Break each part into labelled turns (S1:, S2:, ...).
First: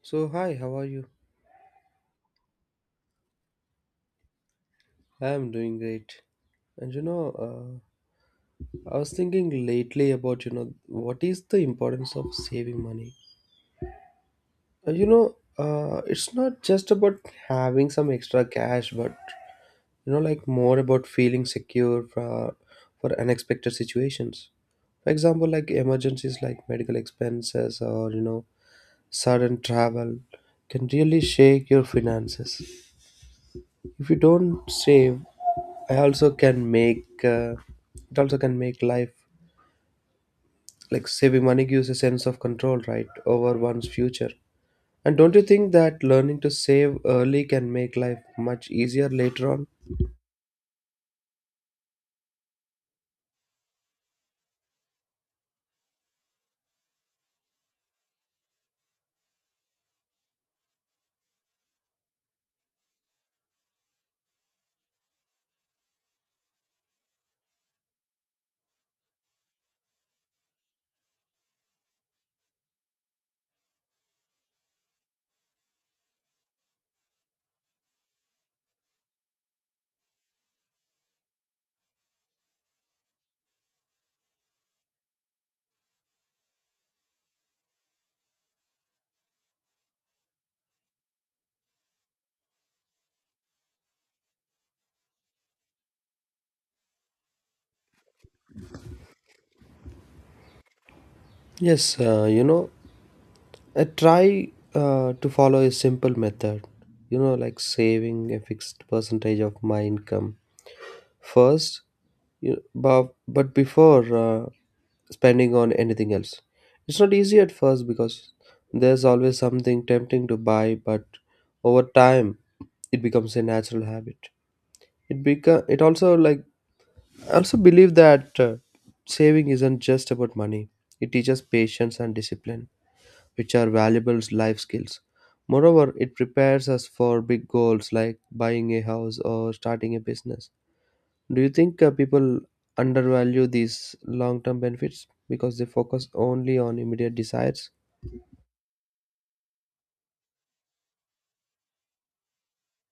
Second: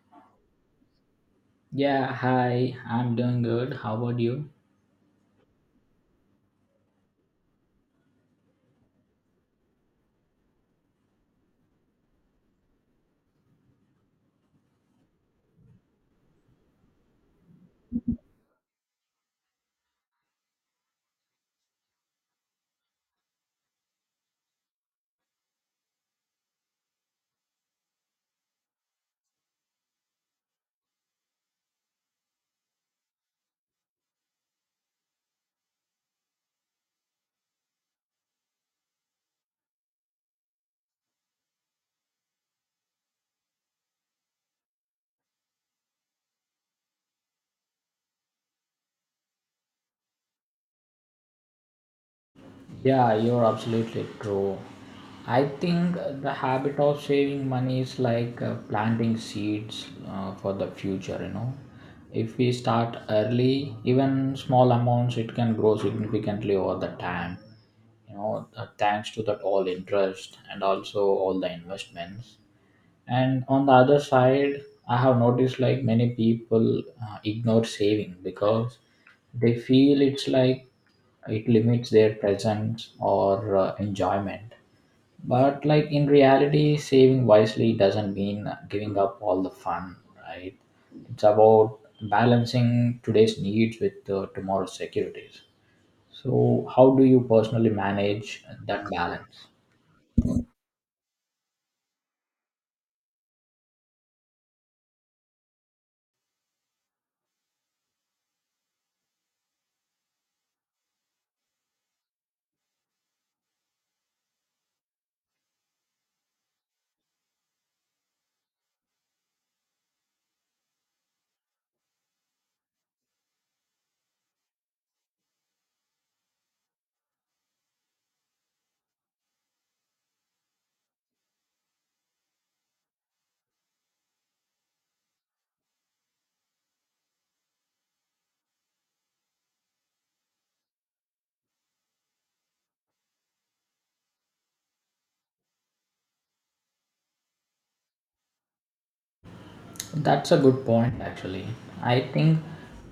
S1: So, hi, how are you?
S2: Yeah, hi, I'm doing good. How about you?
S1: I'm doing great. And I was thinking lately about, what is the importance of saving money? It's not just about having some extra cash, but, like more about feeling secure for unexpected situations. For example, like emergencies like medical expenses or, sudden travel can really shake your finances. If you don't save, I also can make it also can make life like saving money gives a sense of control, right, over one's future. And don't you think that learning to save early can make life much easier later on?
S2: Yeah, you're absolutely true. I think the habit of saving money is like planting seeds for the future. If we start early, even small amounts, it can grow significantly over the time, thanks to that all interest and also all the investments. And on the other side, I have noticed like many people ignore saving because they feel it's like it limits their presence or enjoyment. But like in reality saving wisely doesn't mean giving up all the fun, right? It's about balancing today's needs with tomorrow's securities. So how do you personally manage that balance?
S1: Yes, I try to follow a simple method, like saving a fixed percentage of my income first, you but before spending on anything else. It's not easy at first because there's always something tempting to buy, but over time it becomes a natural habit. It beca- it also like I also believe that saving isn't just about money. It teaches patience and discipline, which are valuable life skills. Moreover, it prepares us for big goals like buying a house or starting a business. Do you think people undervalue these long term benefits because they focus only on immediate desires?
S2: That's a good point, actually. I think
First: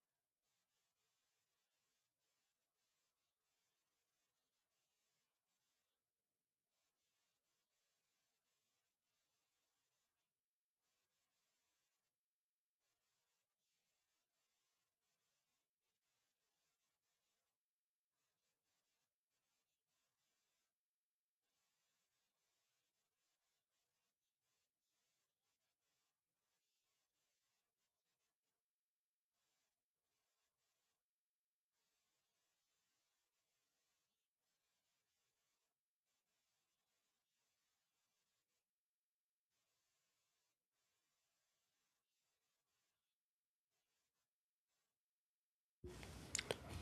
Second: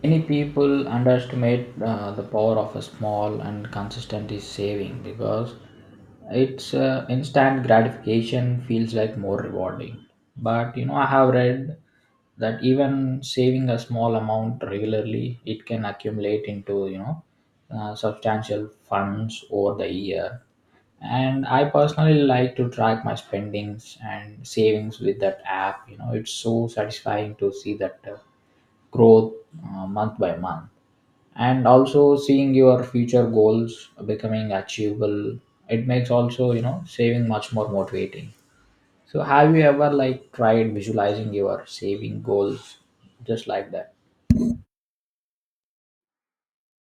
S2: many people underestimate the power of a small and consistent is saving because it's instant gratification feels like more rewarding. But I have read that even saving a small amount regularly, it can accumulate into substantial funds over the year. And I personally like to track my spendings and savings with that app. It's so satisfying to see that growth month by month, and also seeing your future goals becoming achievable, it makes also saving much more motivating. So have you ever like tried visualizing your saving goals, just like that?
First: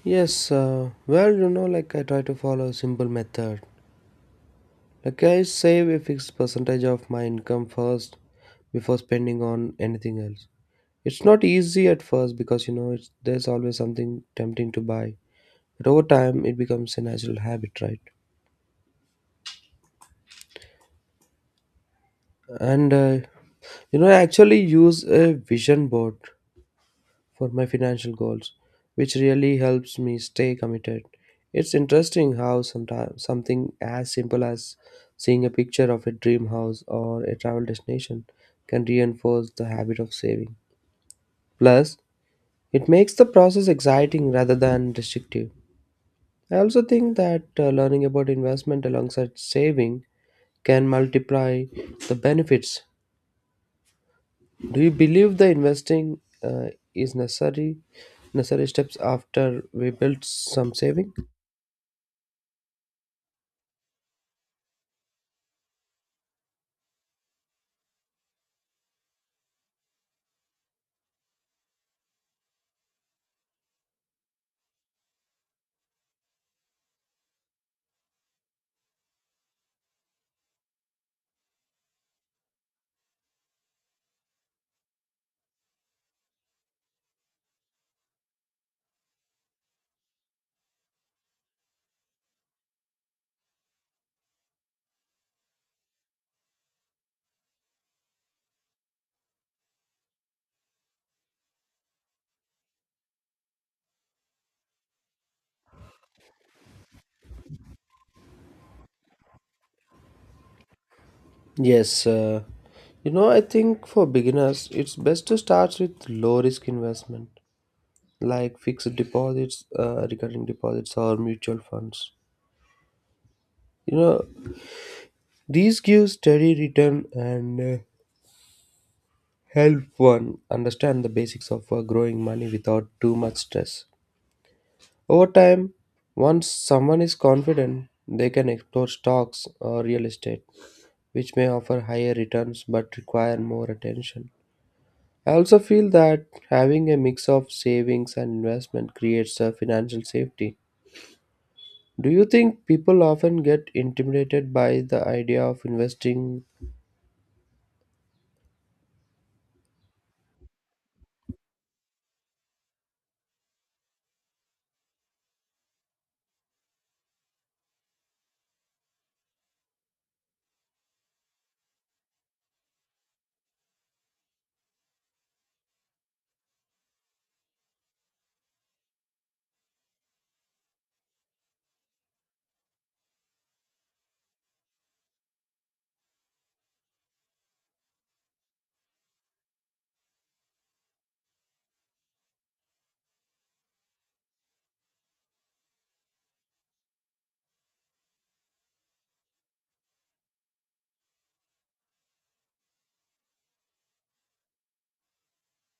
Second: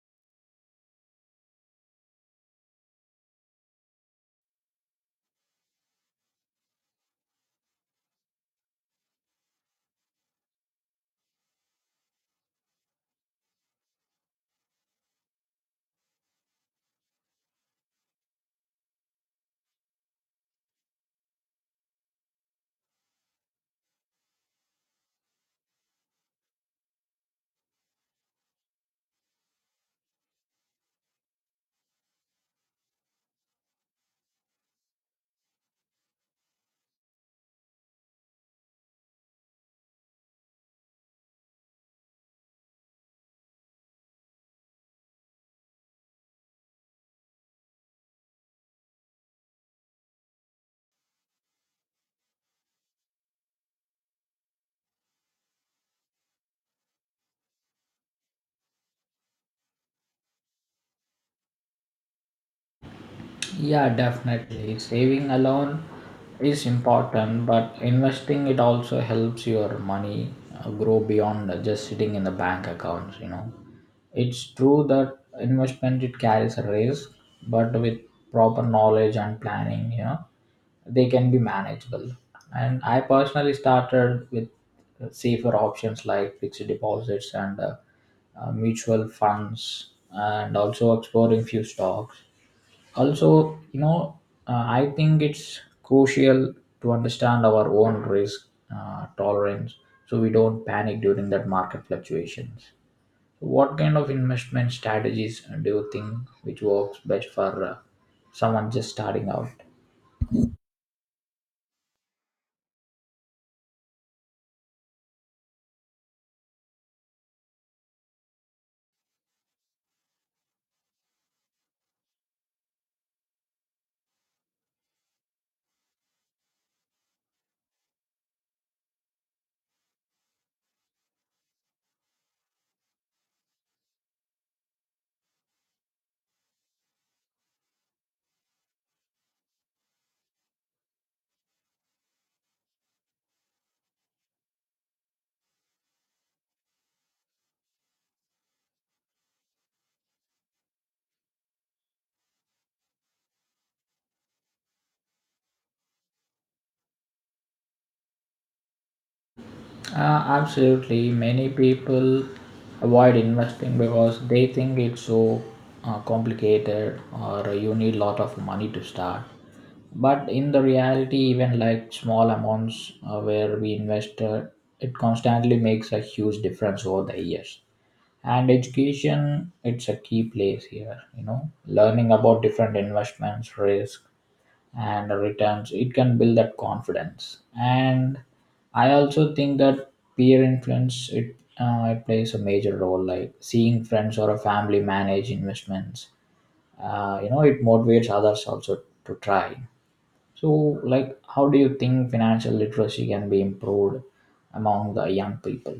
S1: Yes, well, like I try to follow a simple method. Like I save a fixed percentage of my income first before spending on anything else. It's not easy at first because there's always something tempting to buy, but over time it becomes a natural habit, right? And I actually use a vision board for my financial goals, which really helps me stay committed. It's interesting how sometimes something as simple as seeing a picture of a dream house or a travel destination can reinforce the habit of saving. Plus, it makes the process exciting rather than restrictive. I also think that learning about investment alongside saving can multiply the benefits. Do you believe the investing is necessary steps after we build some saving?
S2: Yeah, definitely. Saving alone is important, but investing it also helps your money grow beyond just sitting in the bank accounts, you know. It's true that investment it carries a risk, but with proper knowledge and planning, they can be manageable. And I personally started with safer options like fixed deposits and mutual funds and also exploring few stocks also. I think it's crucial to understand our own risk tolerance, so we don't panic during that market fluctuations. So what kind of investment strategies do you think which works best for someone just starting out?
S1: Yes, I think for beginners it's best to start with low risk investment like fixed deposits, recurring deposits, or mutual funds. You know these give steady return and help one understand the basics of growing money without too much stress. Over time, once someone is confident, they can explore stocks or real estate, which may offer higher returns but require more attention. I also feel that having a mix of savings and investment creates a financial safety. Do you think people often get intimidated by the idea of investing?
S2: Absolutely. Many people avoid investing because they think it's so complicated or you need a lot of money to start. But in the reality, even like small amounts where we invest, it constantly makes a huge difference over the years. And education, it's a key place here, learning about different investments, risk, and returns, it can build that confidence. And I also think that peer influence it plays a major role. Like seeing friends or a family manage investments, you know, it motivates others also to try. So, like, how do you think financial literacy can be improved among the young people?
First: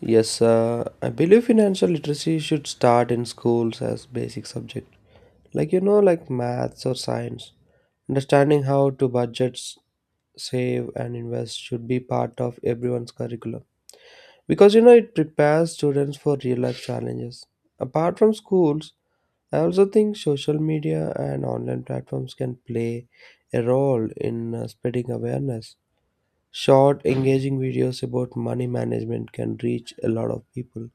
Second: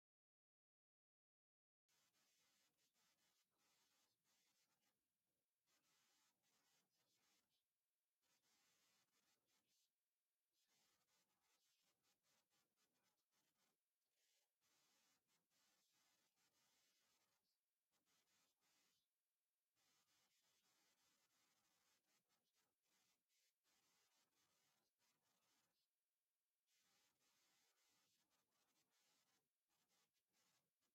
S1: Yes, I believe financial literacy should start in schools as basic subject, like like maths or science. Understanding how to budget save and invest should be part of everyone's curriculum because it prepares students for real life challenges. Apart from schools, I also think social media and online platforms can play a role in spreading awareness. Short engaging videos about money management can reach a lot of people.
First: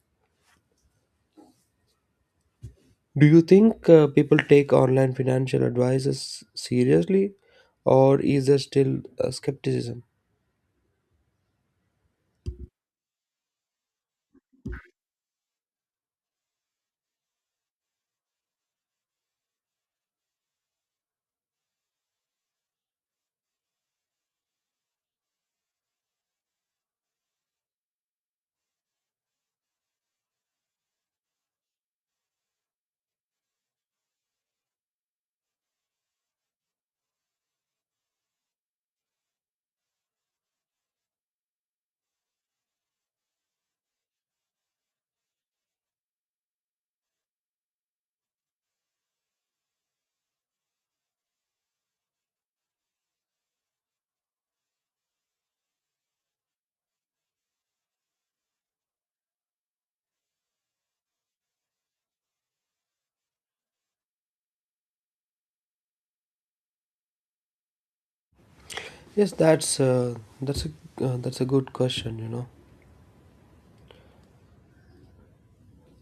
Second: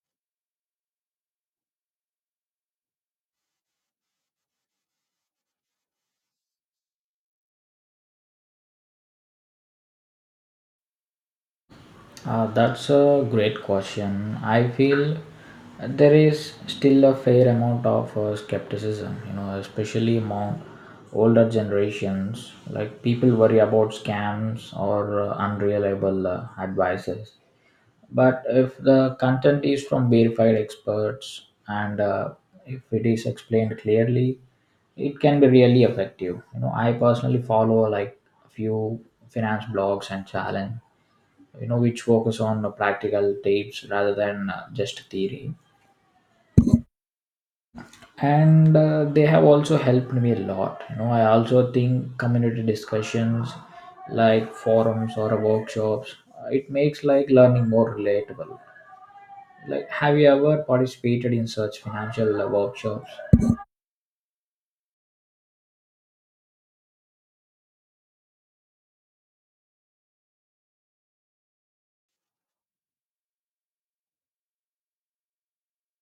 S1: Do you think people take online financial advices seriously or is there still skepticism?
S2: That's a great question. I feel there is still a fair amount of skepticism, especially among older generations. Like people worry about scams or unreliable advices. But if the content is from verified experts and if it is explained clearly, it can be really effective. I personally follow like a few finance blogs and challenge, which focus on practical tips rather than just theory, and they have also helped me a lot. I also think community discussions like forums or workshops, it makes like learning more relatable. Like have you ever participated in such financial workshops?
S1: Yes, that's a that's a good question.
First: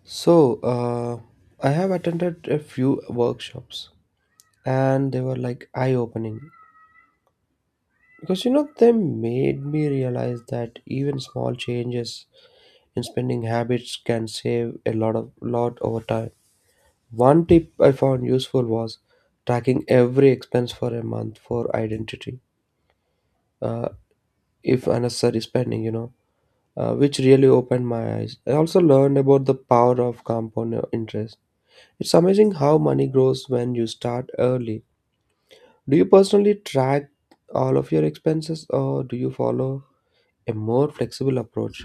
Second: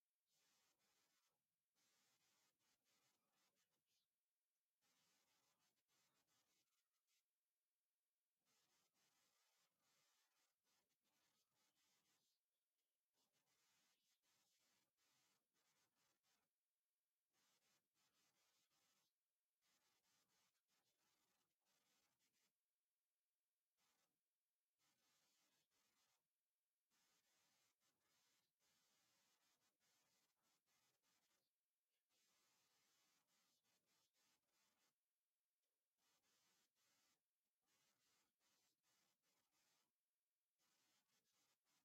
S1: So, I have attended a few workshops and they were like eye-opening because they made me realize that even small changes in spending habits can save a lot of lot over time. One tip I found useful was tracking every expense for a month for identity. Uh, if unnecessary spending, which really opened my eyes. I also learned about the power of compound interest. It's amazing how money grows when you start early. Do you personally track all of your expenses or do you follow a more flexible approach?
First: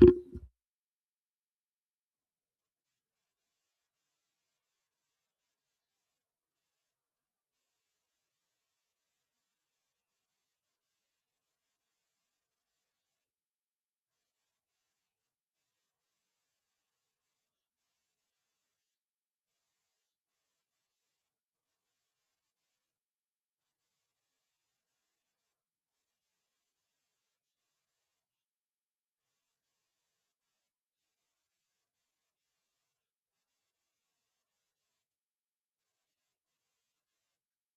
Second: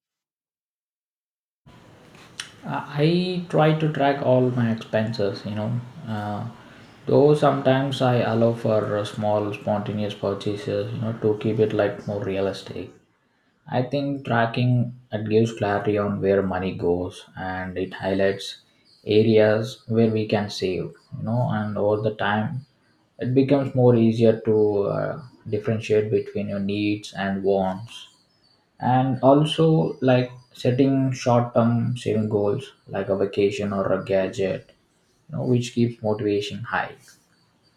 S2: I try to track all my expenses, you know. Uh, though sometimes I allow for small spontaneous purchases, to keep it like more realistic. I think tracking it gives clarity on where money goes and it highlights areas where we can save, and over the time it becomes more easier to differentiate between your needs and wants. And also like setting short-term saving goals like a vacation or a gadget, which keeps motivation high.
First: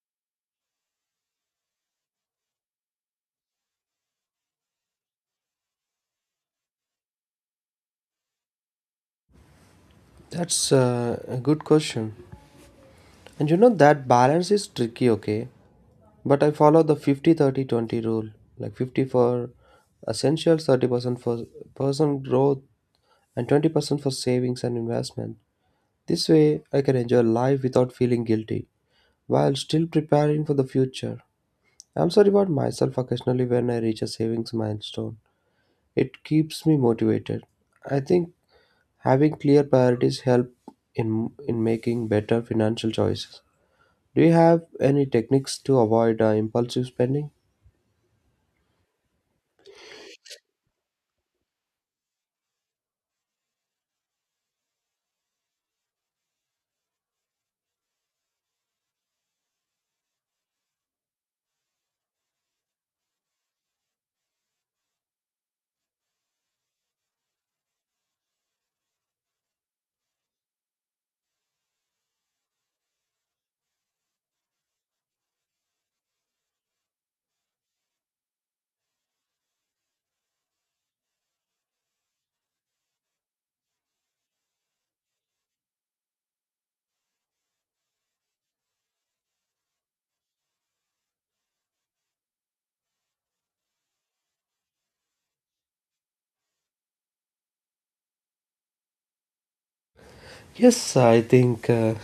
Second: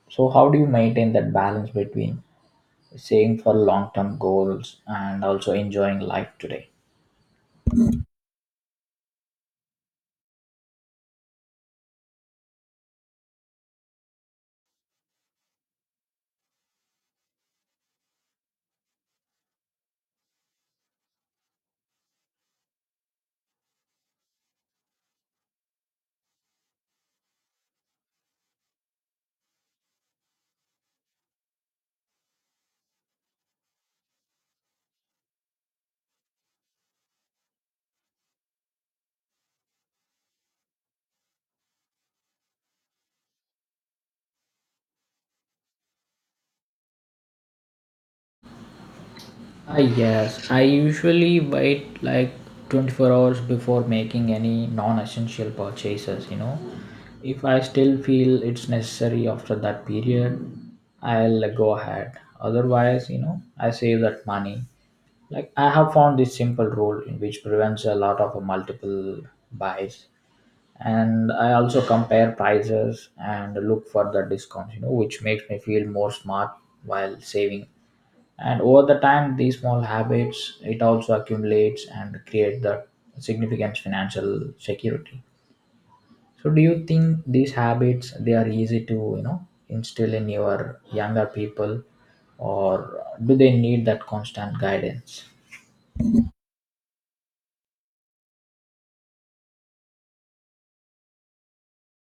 S2: So how do you maintain that balance between saving for long-term goals and also enjoying life today?
S1: That's a good question. And you know that balance is tricky, okay? But I follow the 50 30 20 rule like 50 for essentials, 30% for personal growth, and 20% for savings and investment. This way, I can enjoy life without feeling guilty while still preparing for the future. I'm sorry about myself occasionally when I reach a savings milestone. It keeps me motivated. I think having clear priorities help in in making better financial choices. Do you have any techniques to avoid impulsive spending?
S2: Ah, yes, I usually wait like 24 hours before making any non essential purchases. If I still feel it's necessary after that period, I'll go ahead. Otherwise, I save that money. Like, I have found this simple rule in which prevents a lot of multiple buys. And I also compare prices and look for the discounts, which makes me feel more smart while saving. And over the time these small habits it also accumulates and create the significant financial security. So do you think these habits they are easy to instill in your younger people, or do they need that constant guidance?
S1: Yes, I think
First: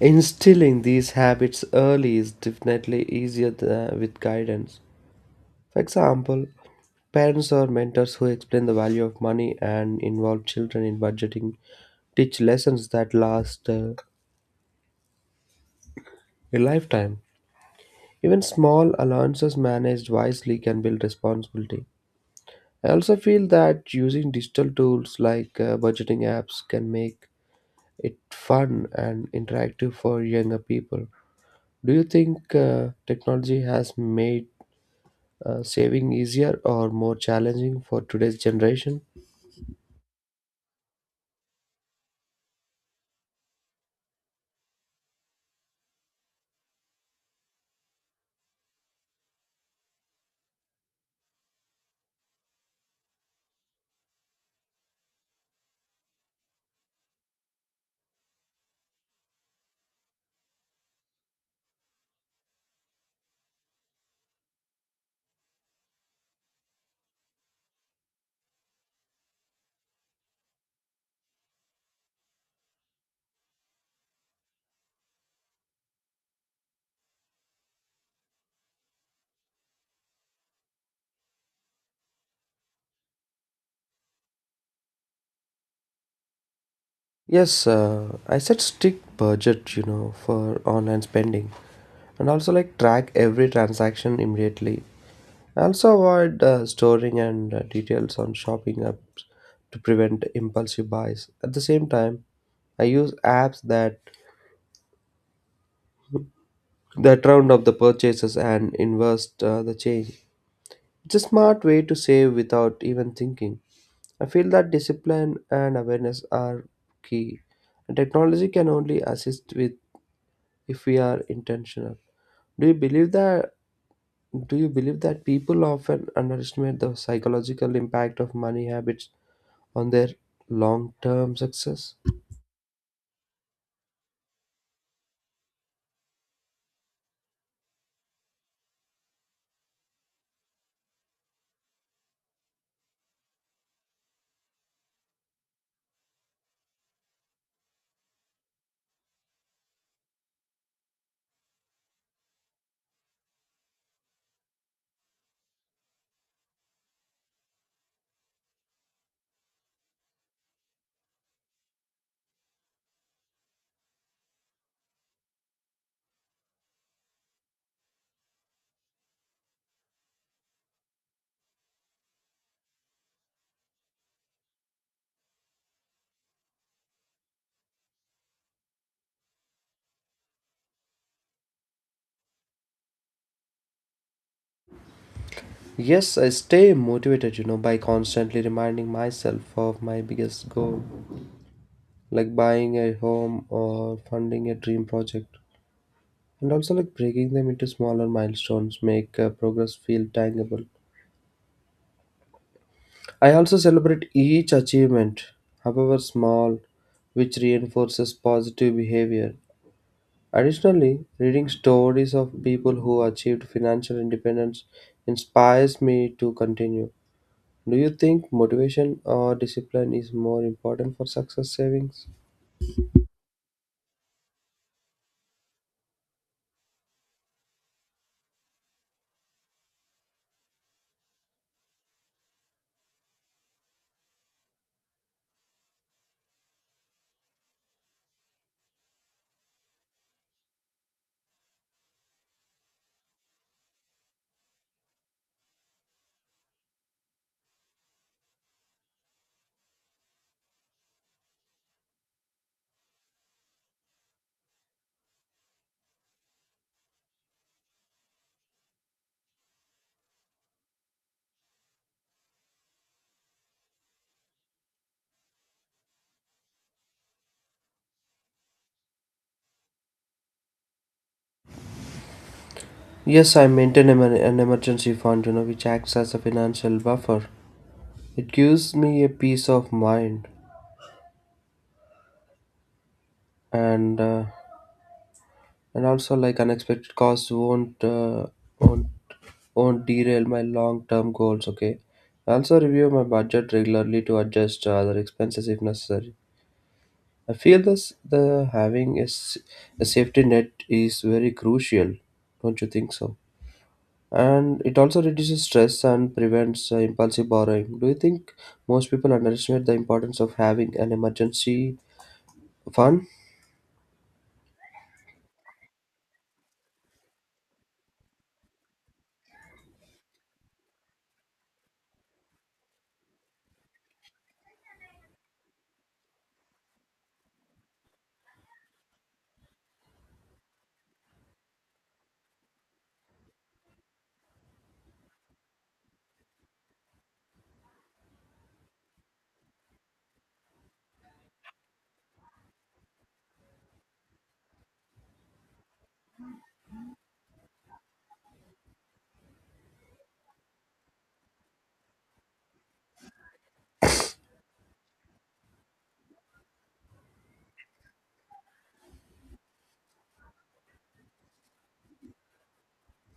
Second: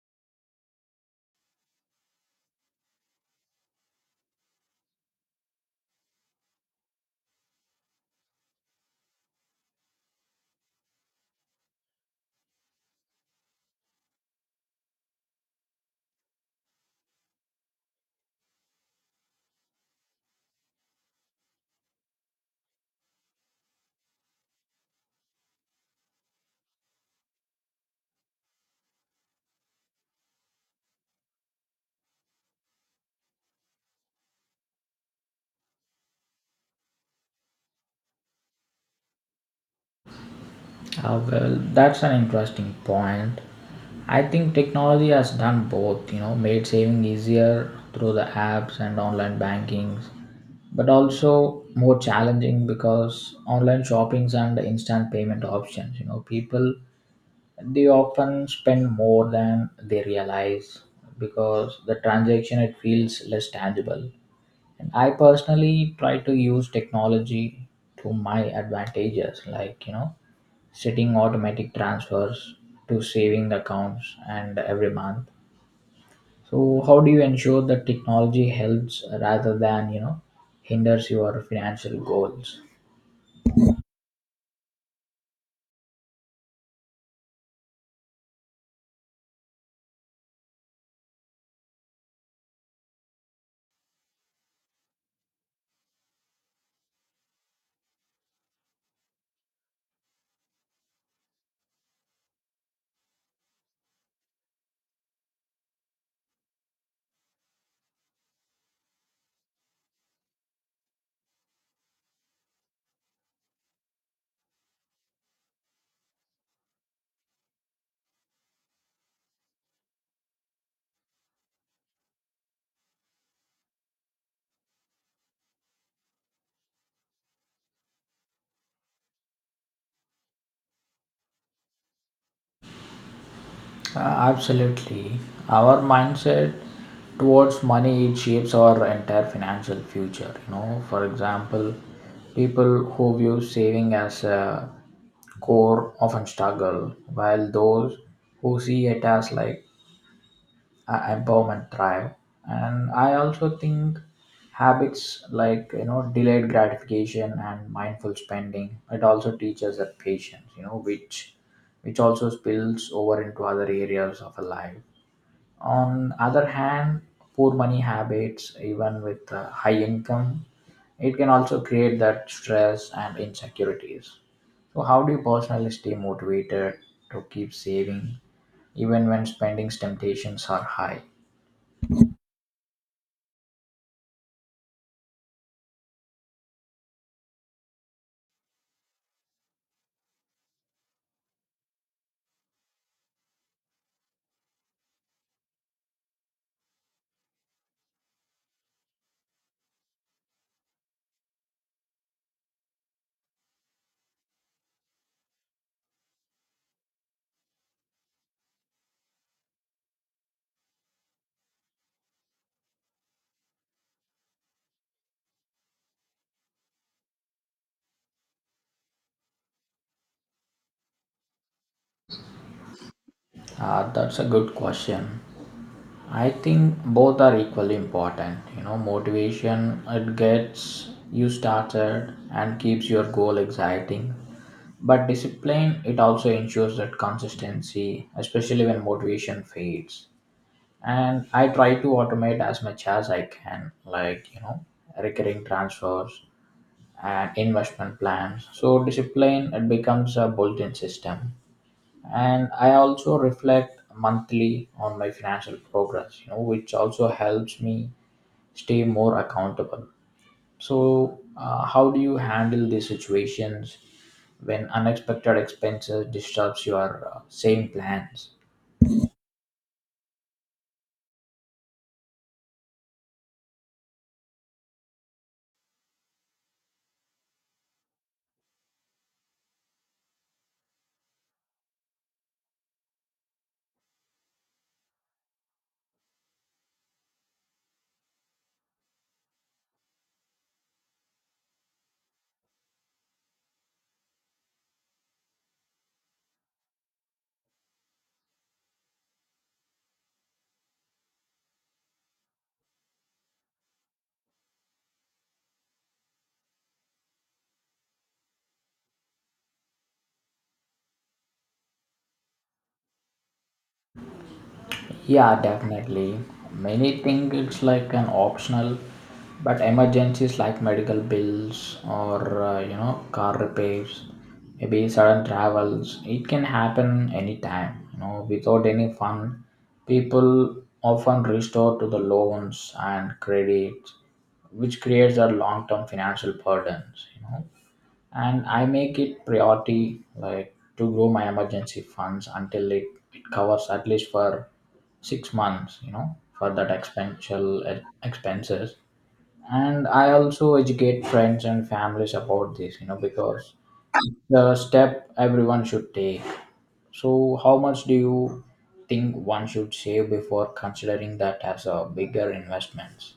S1: instilling these habits early is definitely easier with guidance. For example, parents or mentors who explain the value of money and involve children in budgeting, teach lessons that last a lifetime. Even small allowances managed wisely can build responsibility. I also feel that using digital tools like budgeting apps can make it fun and interactive for younger people. Do you think technology has made saving easier or more challenging for today's generation?
S2: Ah, well, that's an interesting point. I think technology has done both, made saving easier through the apps and online bankings, but also more challenging because online shoppings and instant payment options, people they often spend more than they realize because the transaction it feels less tangible. And I personally try to use technology to my advantages, like, setting automatic transfers to saving accounts and every month. So how do you ensure that technology helps rather than hinders your financial goals?
S1: Yes, I set strict budget, for online spending and also like track every transaction immediately. I also avoid storing and details on shopping apps to prevent impulsive buys. At the same time, I use apps that round up the purchases and invest the change. It's a smart way to save without even thinking. I feel that discipline and awareness are key. And technology can only assist with if we are intentional. Do you believe that do you believe that people often underestimate the psychological impact of money habits on their long-term success?
S2: Absolutely. Our mindset towards money it shapes our entire financial future. You know, for example, people who view saving as a core often struggle, while those who see it as like empowerment thrive. And I also think habits like, delayed gratification and mindful spending, it also teaches that patience, which also spills over into other areas of a life. On other hand, poor money habits, even with high income, it can also create that stress and insecurities. So how do you personally stay motivated to keep saving even when spending's temptations are high?
S1: Yes, I stay motivated, by constantly reminding myself of my biggest goal, like buying a home or funding a dream project. And also like breaking them into smaller milestones make progress feel tangible. I also celebrate each achievement, however small, which reinforces positive behavior. Additionally, reading stories of people who achieved financial independence inspires me to continue. Do you think motivation or discipline is more important for success savings?
S2: That's a good question. I think both are equally important. You know, motivation it gets you started and keeps your goal exciting. But discipline it also ensures that consistency, especially when motivation fades. And I try to automate as much as I can, like, recurring transfers and investment plans. So discipline it becomes a built-in system. And I also reflect monthly on my financial progress, which also helps me stay more accountable. So how do you handle these situations when unexpected expenses disrupts your same plans?
S1: Yes, I maintain an emergency fund, which acts as a financial buffer. It gives me a peace of mind and uh, and also like unexpected costs won't won't won't derail my long term goals. Okay, I also review my budget regularly to adjust other expenses if necessary. I feel this the having a safety net is very crucial. Don't you think so? And it also reduces stress and prevents impulsive borrowing. Do you think most people underestimate the importance of having an emergency fund?
S2: Yeah, definitely. Many think it's like an optional, but emergencies like medical bills or you know car repairs, maybe sudden travels, it can happen anytime. You know, without any fund, people often restore to the loans and credits, which creates a long-term financial burdens. And I make it priority like to grow my emergency funds until it covers at least for 6 months, for that expensive expenses. And I also educate friends and families about this, because the step everyone should take. So how much do you think one should save before considering that as a bigger investment?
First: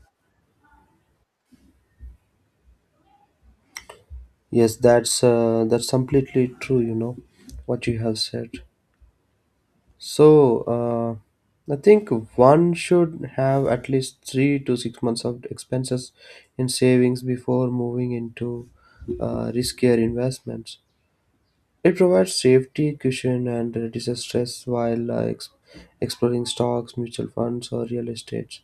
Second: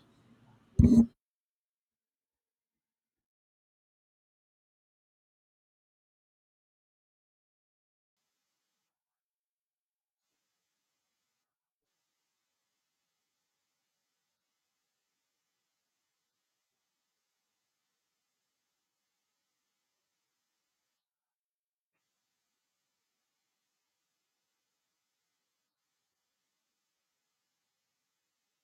S1: Yes, that's completely true. You know what you have said. So, I think one should have at least 3 to 6 months of expenses in savings before moving into riskier investments. It provides safety, cushion, and reduces stress while exploring stocks, mutual funds, or real estate.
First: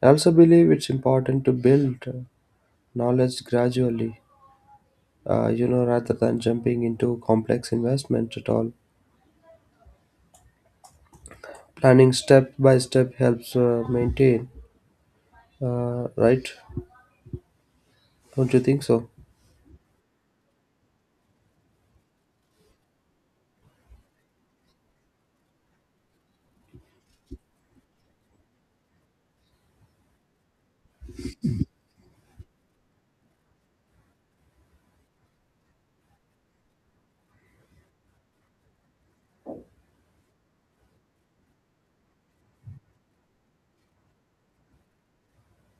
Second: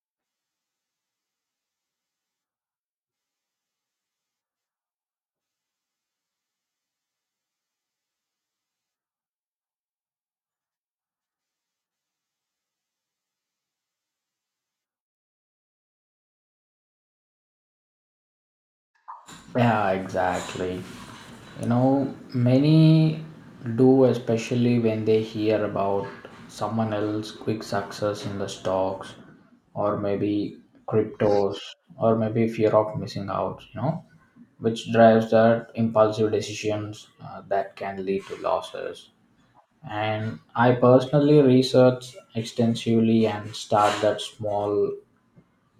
S1: I also believe it's important to build knowledge gradually, rather than jumping into complex investments at all. Planning step by step helps maintain. Right? Don't you think so?
S2: Yeah, exactly. You know, many do, especially when they hear about someone else' quick success in the stocks, or maybe cryptos, or maybe fear of missing out, which drives their impulsive decisions that can lead to losses. And I personally research extensively and start that small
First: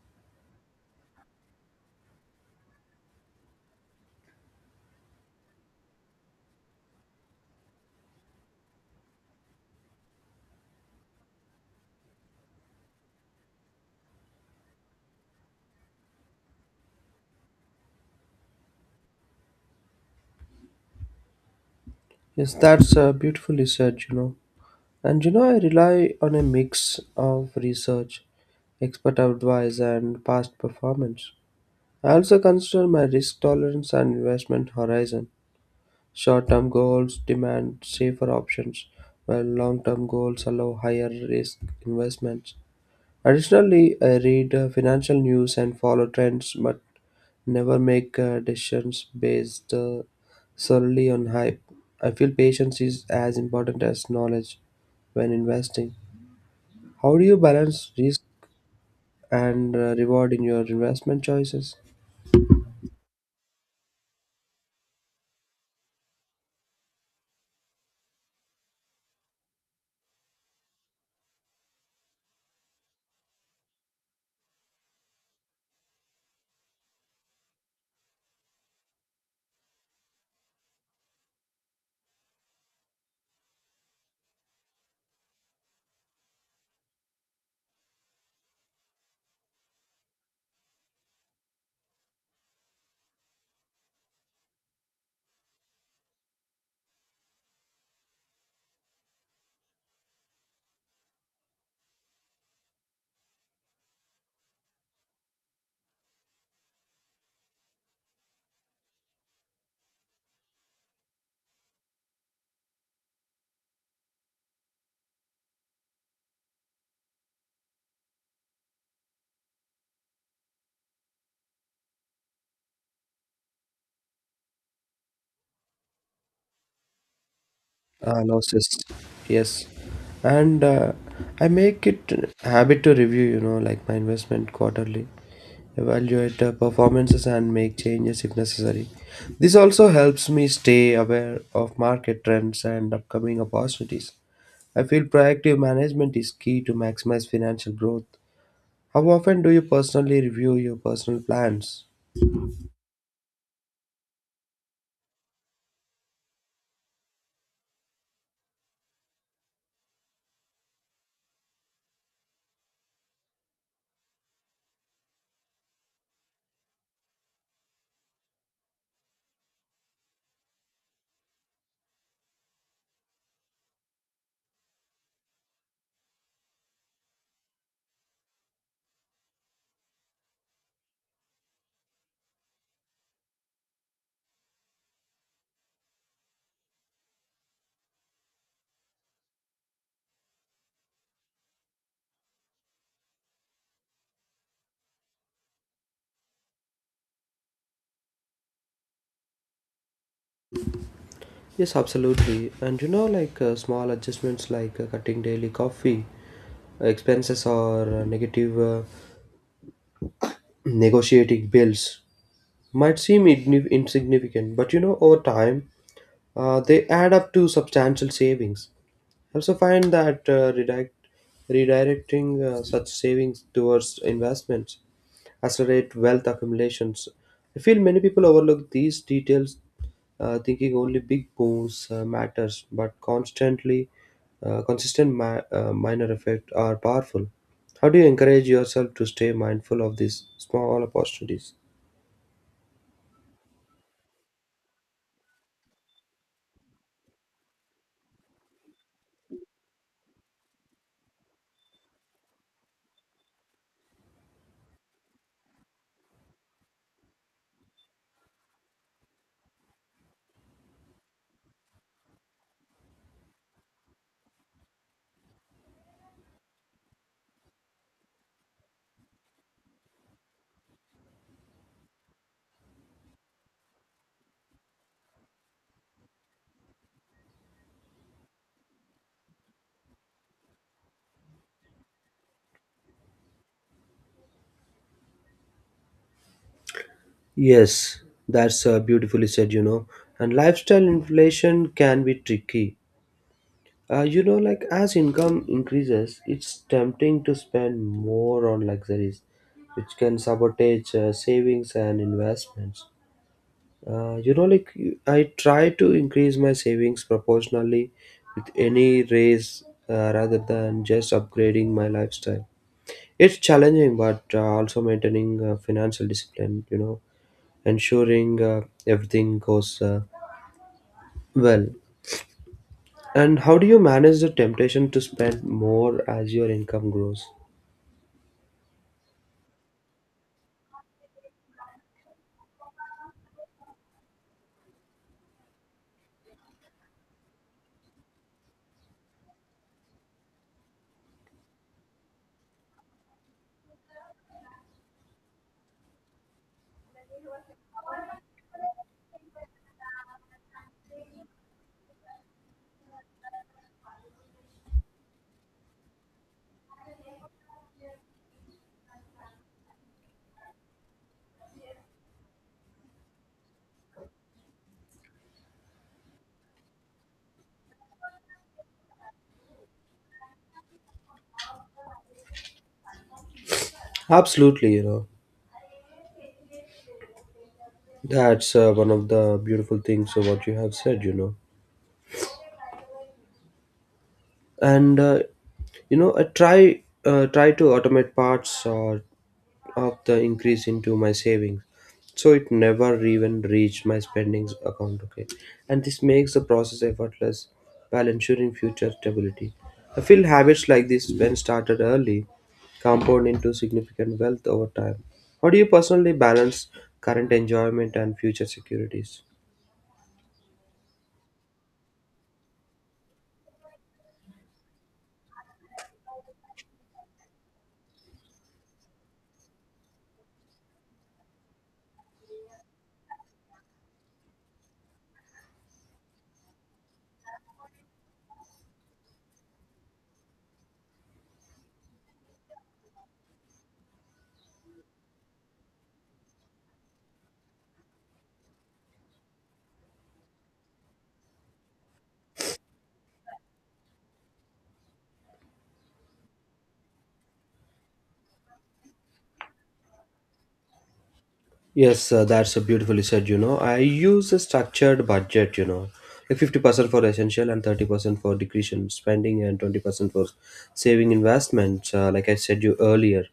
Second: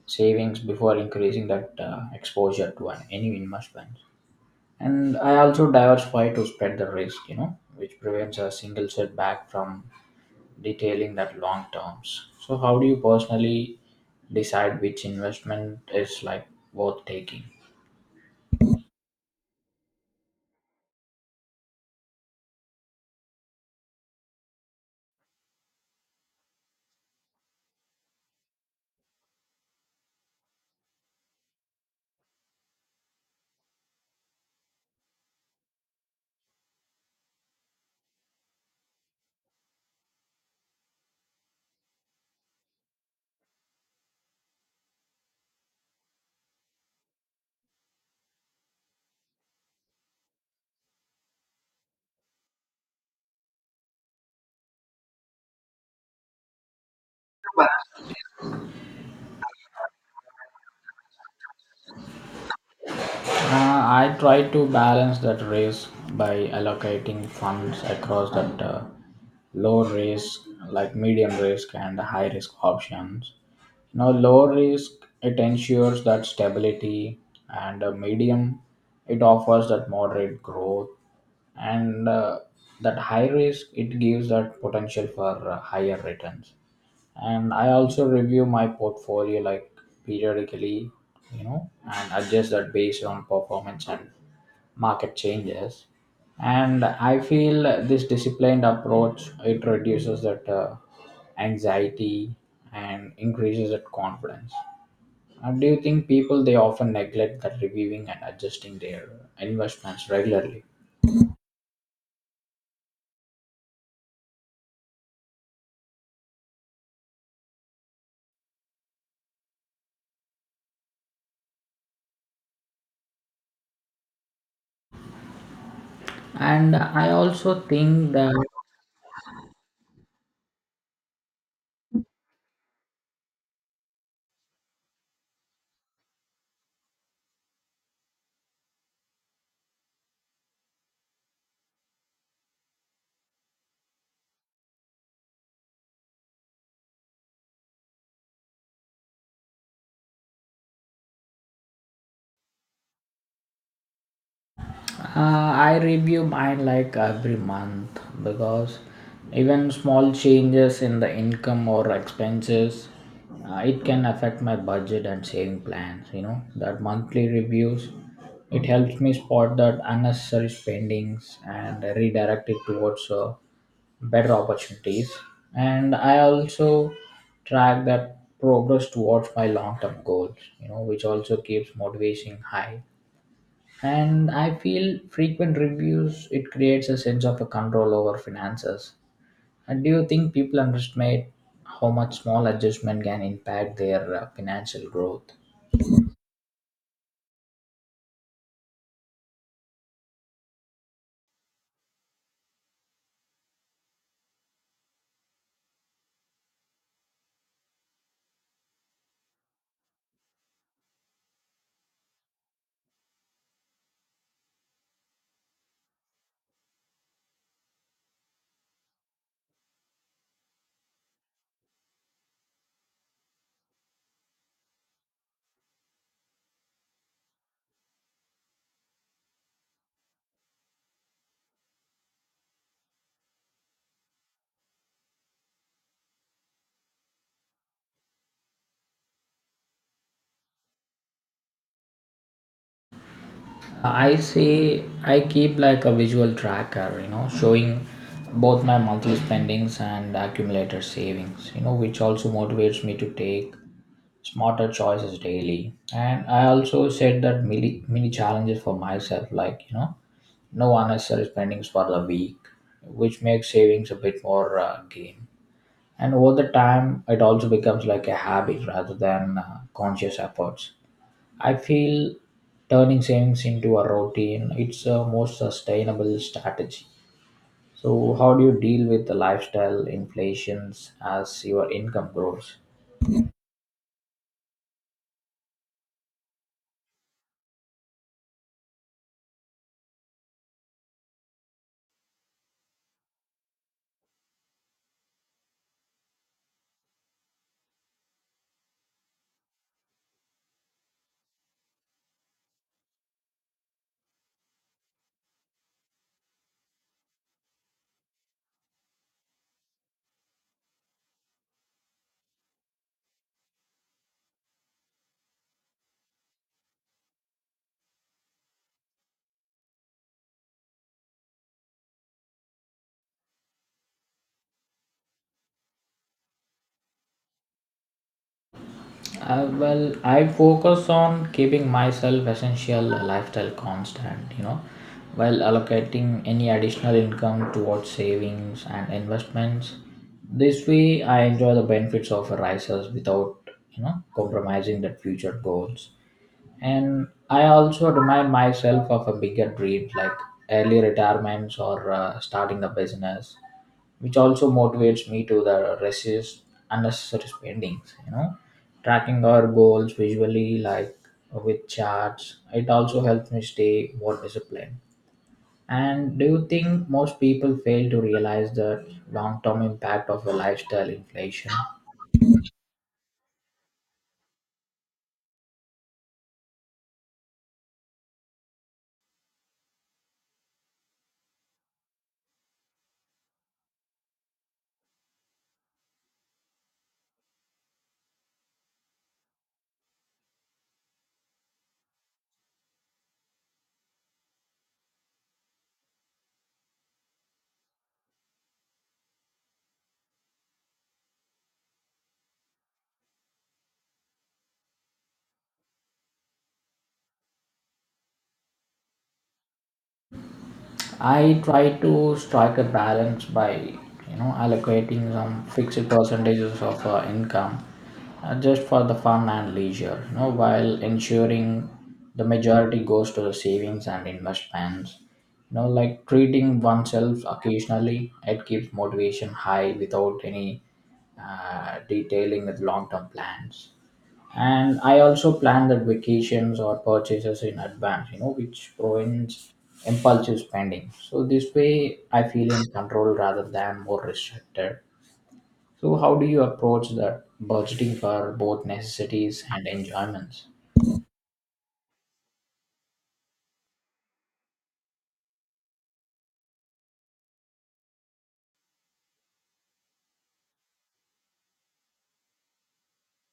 S2: savings before increasing that exposure to any investment. And I also diversify to spread the risk, which prevents a single setback from detailing that long terms. So, how do you personally decide which investment is like worth taking?
S1: Yes, that's beautifully said. And I rely on a mix of research, expert advice, and past performance. I also consider my risk tolerance and investment horizon. Short term goals demand safer options, while long term goals allow higher risk investments. Additionally, I read financial news and follow trends, but never make decisions based solely on hype. I feel patience is as important as knowledge when investing. How do you balance risk and reward in your investment choices?
S2: I try to balance that risk by allocating funds across that low risk, like medium risk, and high risk options. Now, low risk, it ensures that stability, and a medium, it offers that moderate growth, and that high risk, it gives that potential for higher returns. And I also review my portfolio like periodically, and adjust that based on performance and market changes. And I feel this disciplined approach it reduces that anxiety and increases that confidence. Do you think people they often neglect that reviewing and adjusting their investments regularly? And I also think
S1: Uh,
S2: that.
S1: losses. Yes. And I make it a habit to review, like my investment quarterly, evaluate performances and make changes if necessary. This also helps me stay aware of market trends and upcoming opportunities. I feel proactive management is key to maximize financial growth. How often do you personally review your personal plans?
S2: I review mine like every month because even small changes in the income or expenses it can affect my budget and saving plans. That monthly reviews it helps me spot that unnecessary spendings and redirect it towards better opportunities. And I also track that progress towards my long term goals, which also keeps motivation high. And I feel frequent reviews it creates a sense of a control over finances. And do you think people underestimate how much small adjustment can impact their financial growth?
S1: Yes, absolutely. And like small adjustments like cutting daily coffee expenses or negative negotiating bills might seem insignificant, but over time, they add up to substantial savings. I also find that redirecting such savings towards investments accelerate wealth accumulations. I feel many people overlook these details, thinking only big moves matters, but constantly consistent minor effects are powerful. How do you encourage yourself to stay mindful of these small opportunities?
S2: I say I keep like a visual tracker, showing both my monthly spendings and accumulated savings, which also motivates me to take smarter choices daily. And I also set that mini challenges for myself, like, no unnecessary spendings for the week, which makes savings a bit more game. And over the time, it also becomes like a habit rather than conscious efforts. I feel turning savings into a routine it's a more sustainable strategy. So, how do you deal with the lifestyle inflations as your income grows?
S1: Yes, that's beautifully said. And lifestyle inflation can be tricky. Like as income increases, it's tempting to spend more on luxuries, which can sabotage savings and investments. Like I try to increase my savings proportionally with any raise rather than just upgrading my lifestyle. It's challenging, but also maintaining financial discipline, ensuring everything goes well. And how do you manage the temptation to spend more as your income grows?
S2: Well, I focus on keeping myself essential lifestyle constant, while allocating any additional income towards savings and investments. This way, I enjoy the benefits of rises without, compromising that future goals. And I also remind myself of a bigger dream like early retirements or starting a business, which also motivates me to the resist unnecessary spendings. Tracking our goals visually like with charts it also helps me stay more disciplined. And do you think most people fail to realize the long-term impact of a lifestyle inflation?
S1: Absolutely. That's one of the beautiful things of what you have said. And I try to automate parts of the increase into my savings so it never even reached my spendings account. Okay, and this makes the process effortless while ensuring future stability. I feel habits like this when started early compound into significant wealth over time. How do you personally balance current enjoyment and future securities?
S2: I try to strike a balance by allocating some fixed percentages of income just for the fun and leisure, while ensuring the majority goes to the savings and investments. Like treating oneself occasionally, it keeps motivation high without any detailing with long-term plans. And I also plan the vacations or purchases in advance, which prevents impulsive spending. So this way I feel in control rather than more restricted. So how do you approach the budgeting for both necessities and enjoyments?
S1: Yes, that's a beautifully said. I use a structured budget. Like 50% for essential and 30% for discretion spending and 20% for saving investments. Like I said you earlier,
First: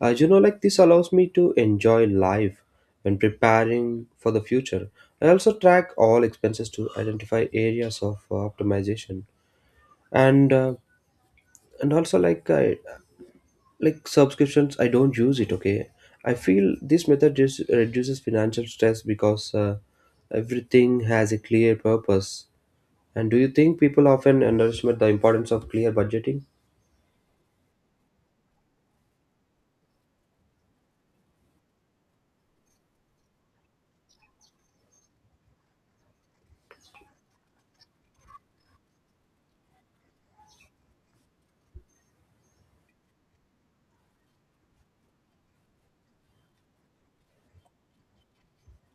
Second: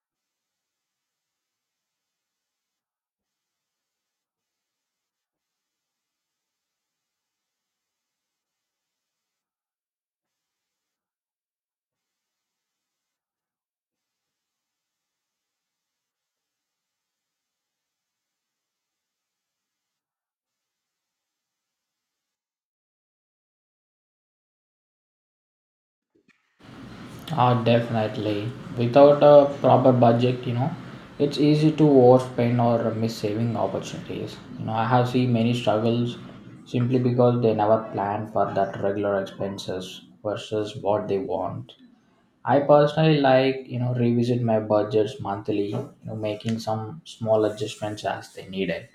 S1: like this allows me to enjoy life when preparing for the future. I also track all expenses to identify areas of optimization and uh, and also like I like subscriptions I don't use it. Okay, I feel this method just reduces financial stress because everything has a clear purpose. And do you think people often underestimate the importance of clear budgeting?
S2: Ah, definitely. Without a proper budget, it's easy to overspend or miss saving opportunities. You know, I have seen many struggles simply because they never plan for that regular expenses versus what they want. I personally like, revisit my budgets monthly, making some small adjustments as they needed.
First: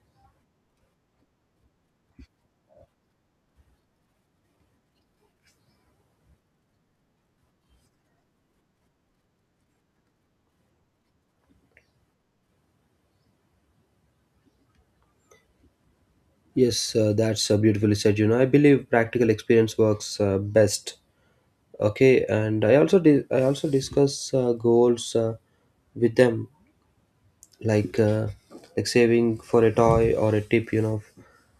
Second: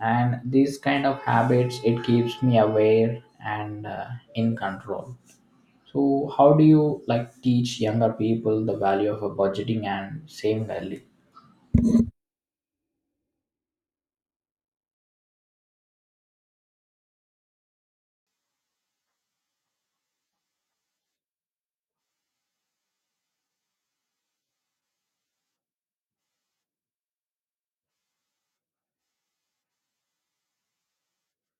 S2: And these kind of habits, it keeps me aware and in control. So, how do you like teach younger people the value of a budgeting and saving early?
S1: Yes, that's beautifully said. I believe practical experience works best. Okay, and I also discuss goals with them, like like saving for a toy or a tip,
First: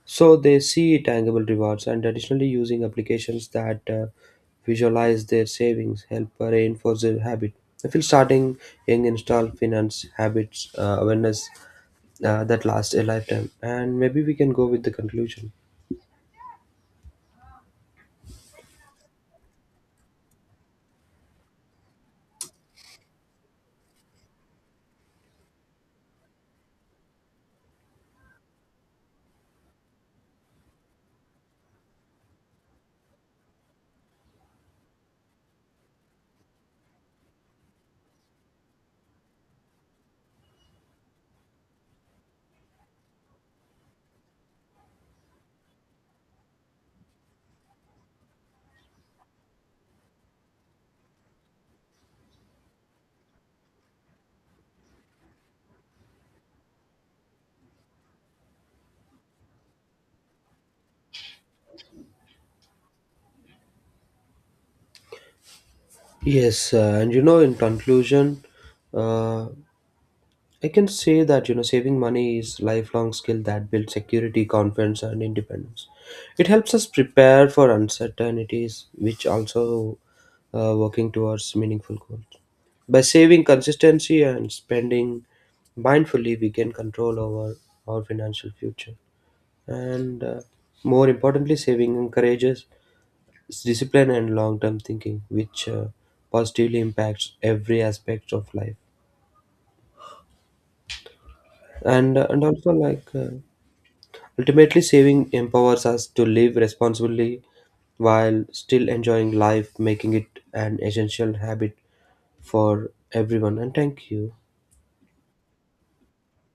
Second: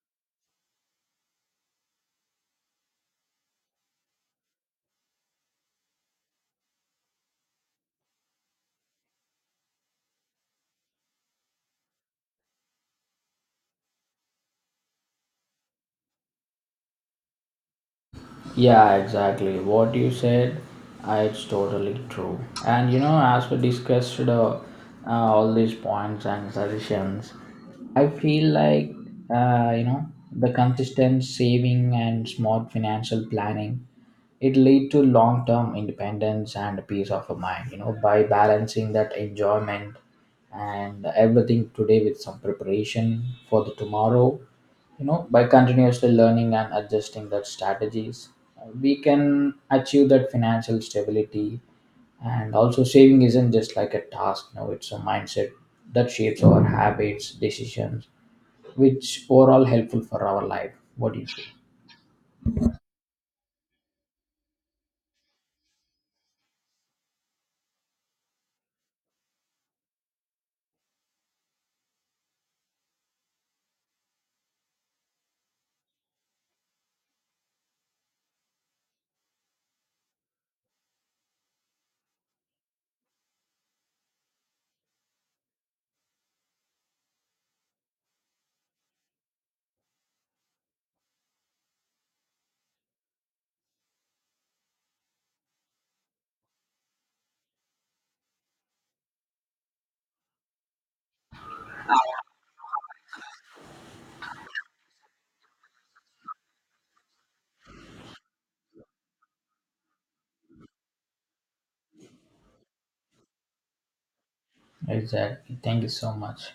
S1: so they see tangible rewards. And additionally, using applications that visualize their savings help reinforce their habit. I feel starting young install finance habits awareness that lasts a lifetime. And maybe we can go with the conclusion.
S2: Yeah, exactly. What you said, it's totally true. And as we discussed all these points and suggestions, I feel like uh, you know the consistent saving and smart financial planning it lead to long term independence and peace of mind. You know, by balancing that enjoyment and everything today with some preparation for the tomorrow, by continuously learning and adjusting that strategies, we can achieve that financial stability. And also saving isn't just like a task, no, it's a mindset that shapes our habits decisions, which overall helpful for our life. What do you say?
S1: Yes, and in conclusion, uh, I can say that saving money is lifelong skill that builds security, confidence, and independence. It helps us prepare for uncertainties, which also working towards meaningful goals. By saving consistency and spending mindfully, we gain control over our financial future. And more importantly, saving encourages discipline and long-term thinking, which positively impacts every aspect of life. And also like. Ultimately, saving empowers us to live responsibly while still enjoying life, making it an essential habit for everyone. And thank you.
S2: Exactly, thank you so much.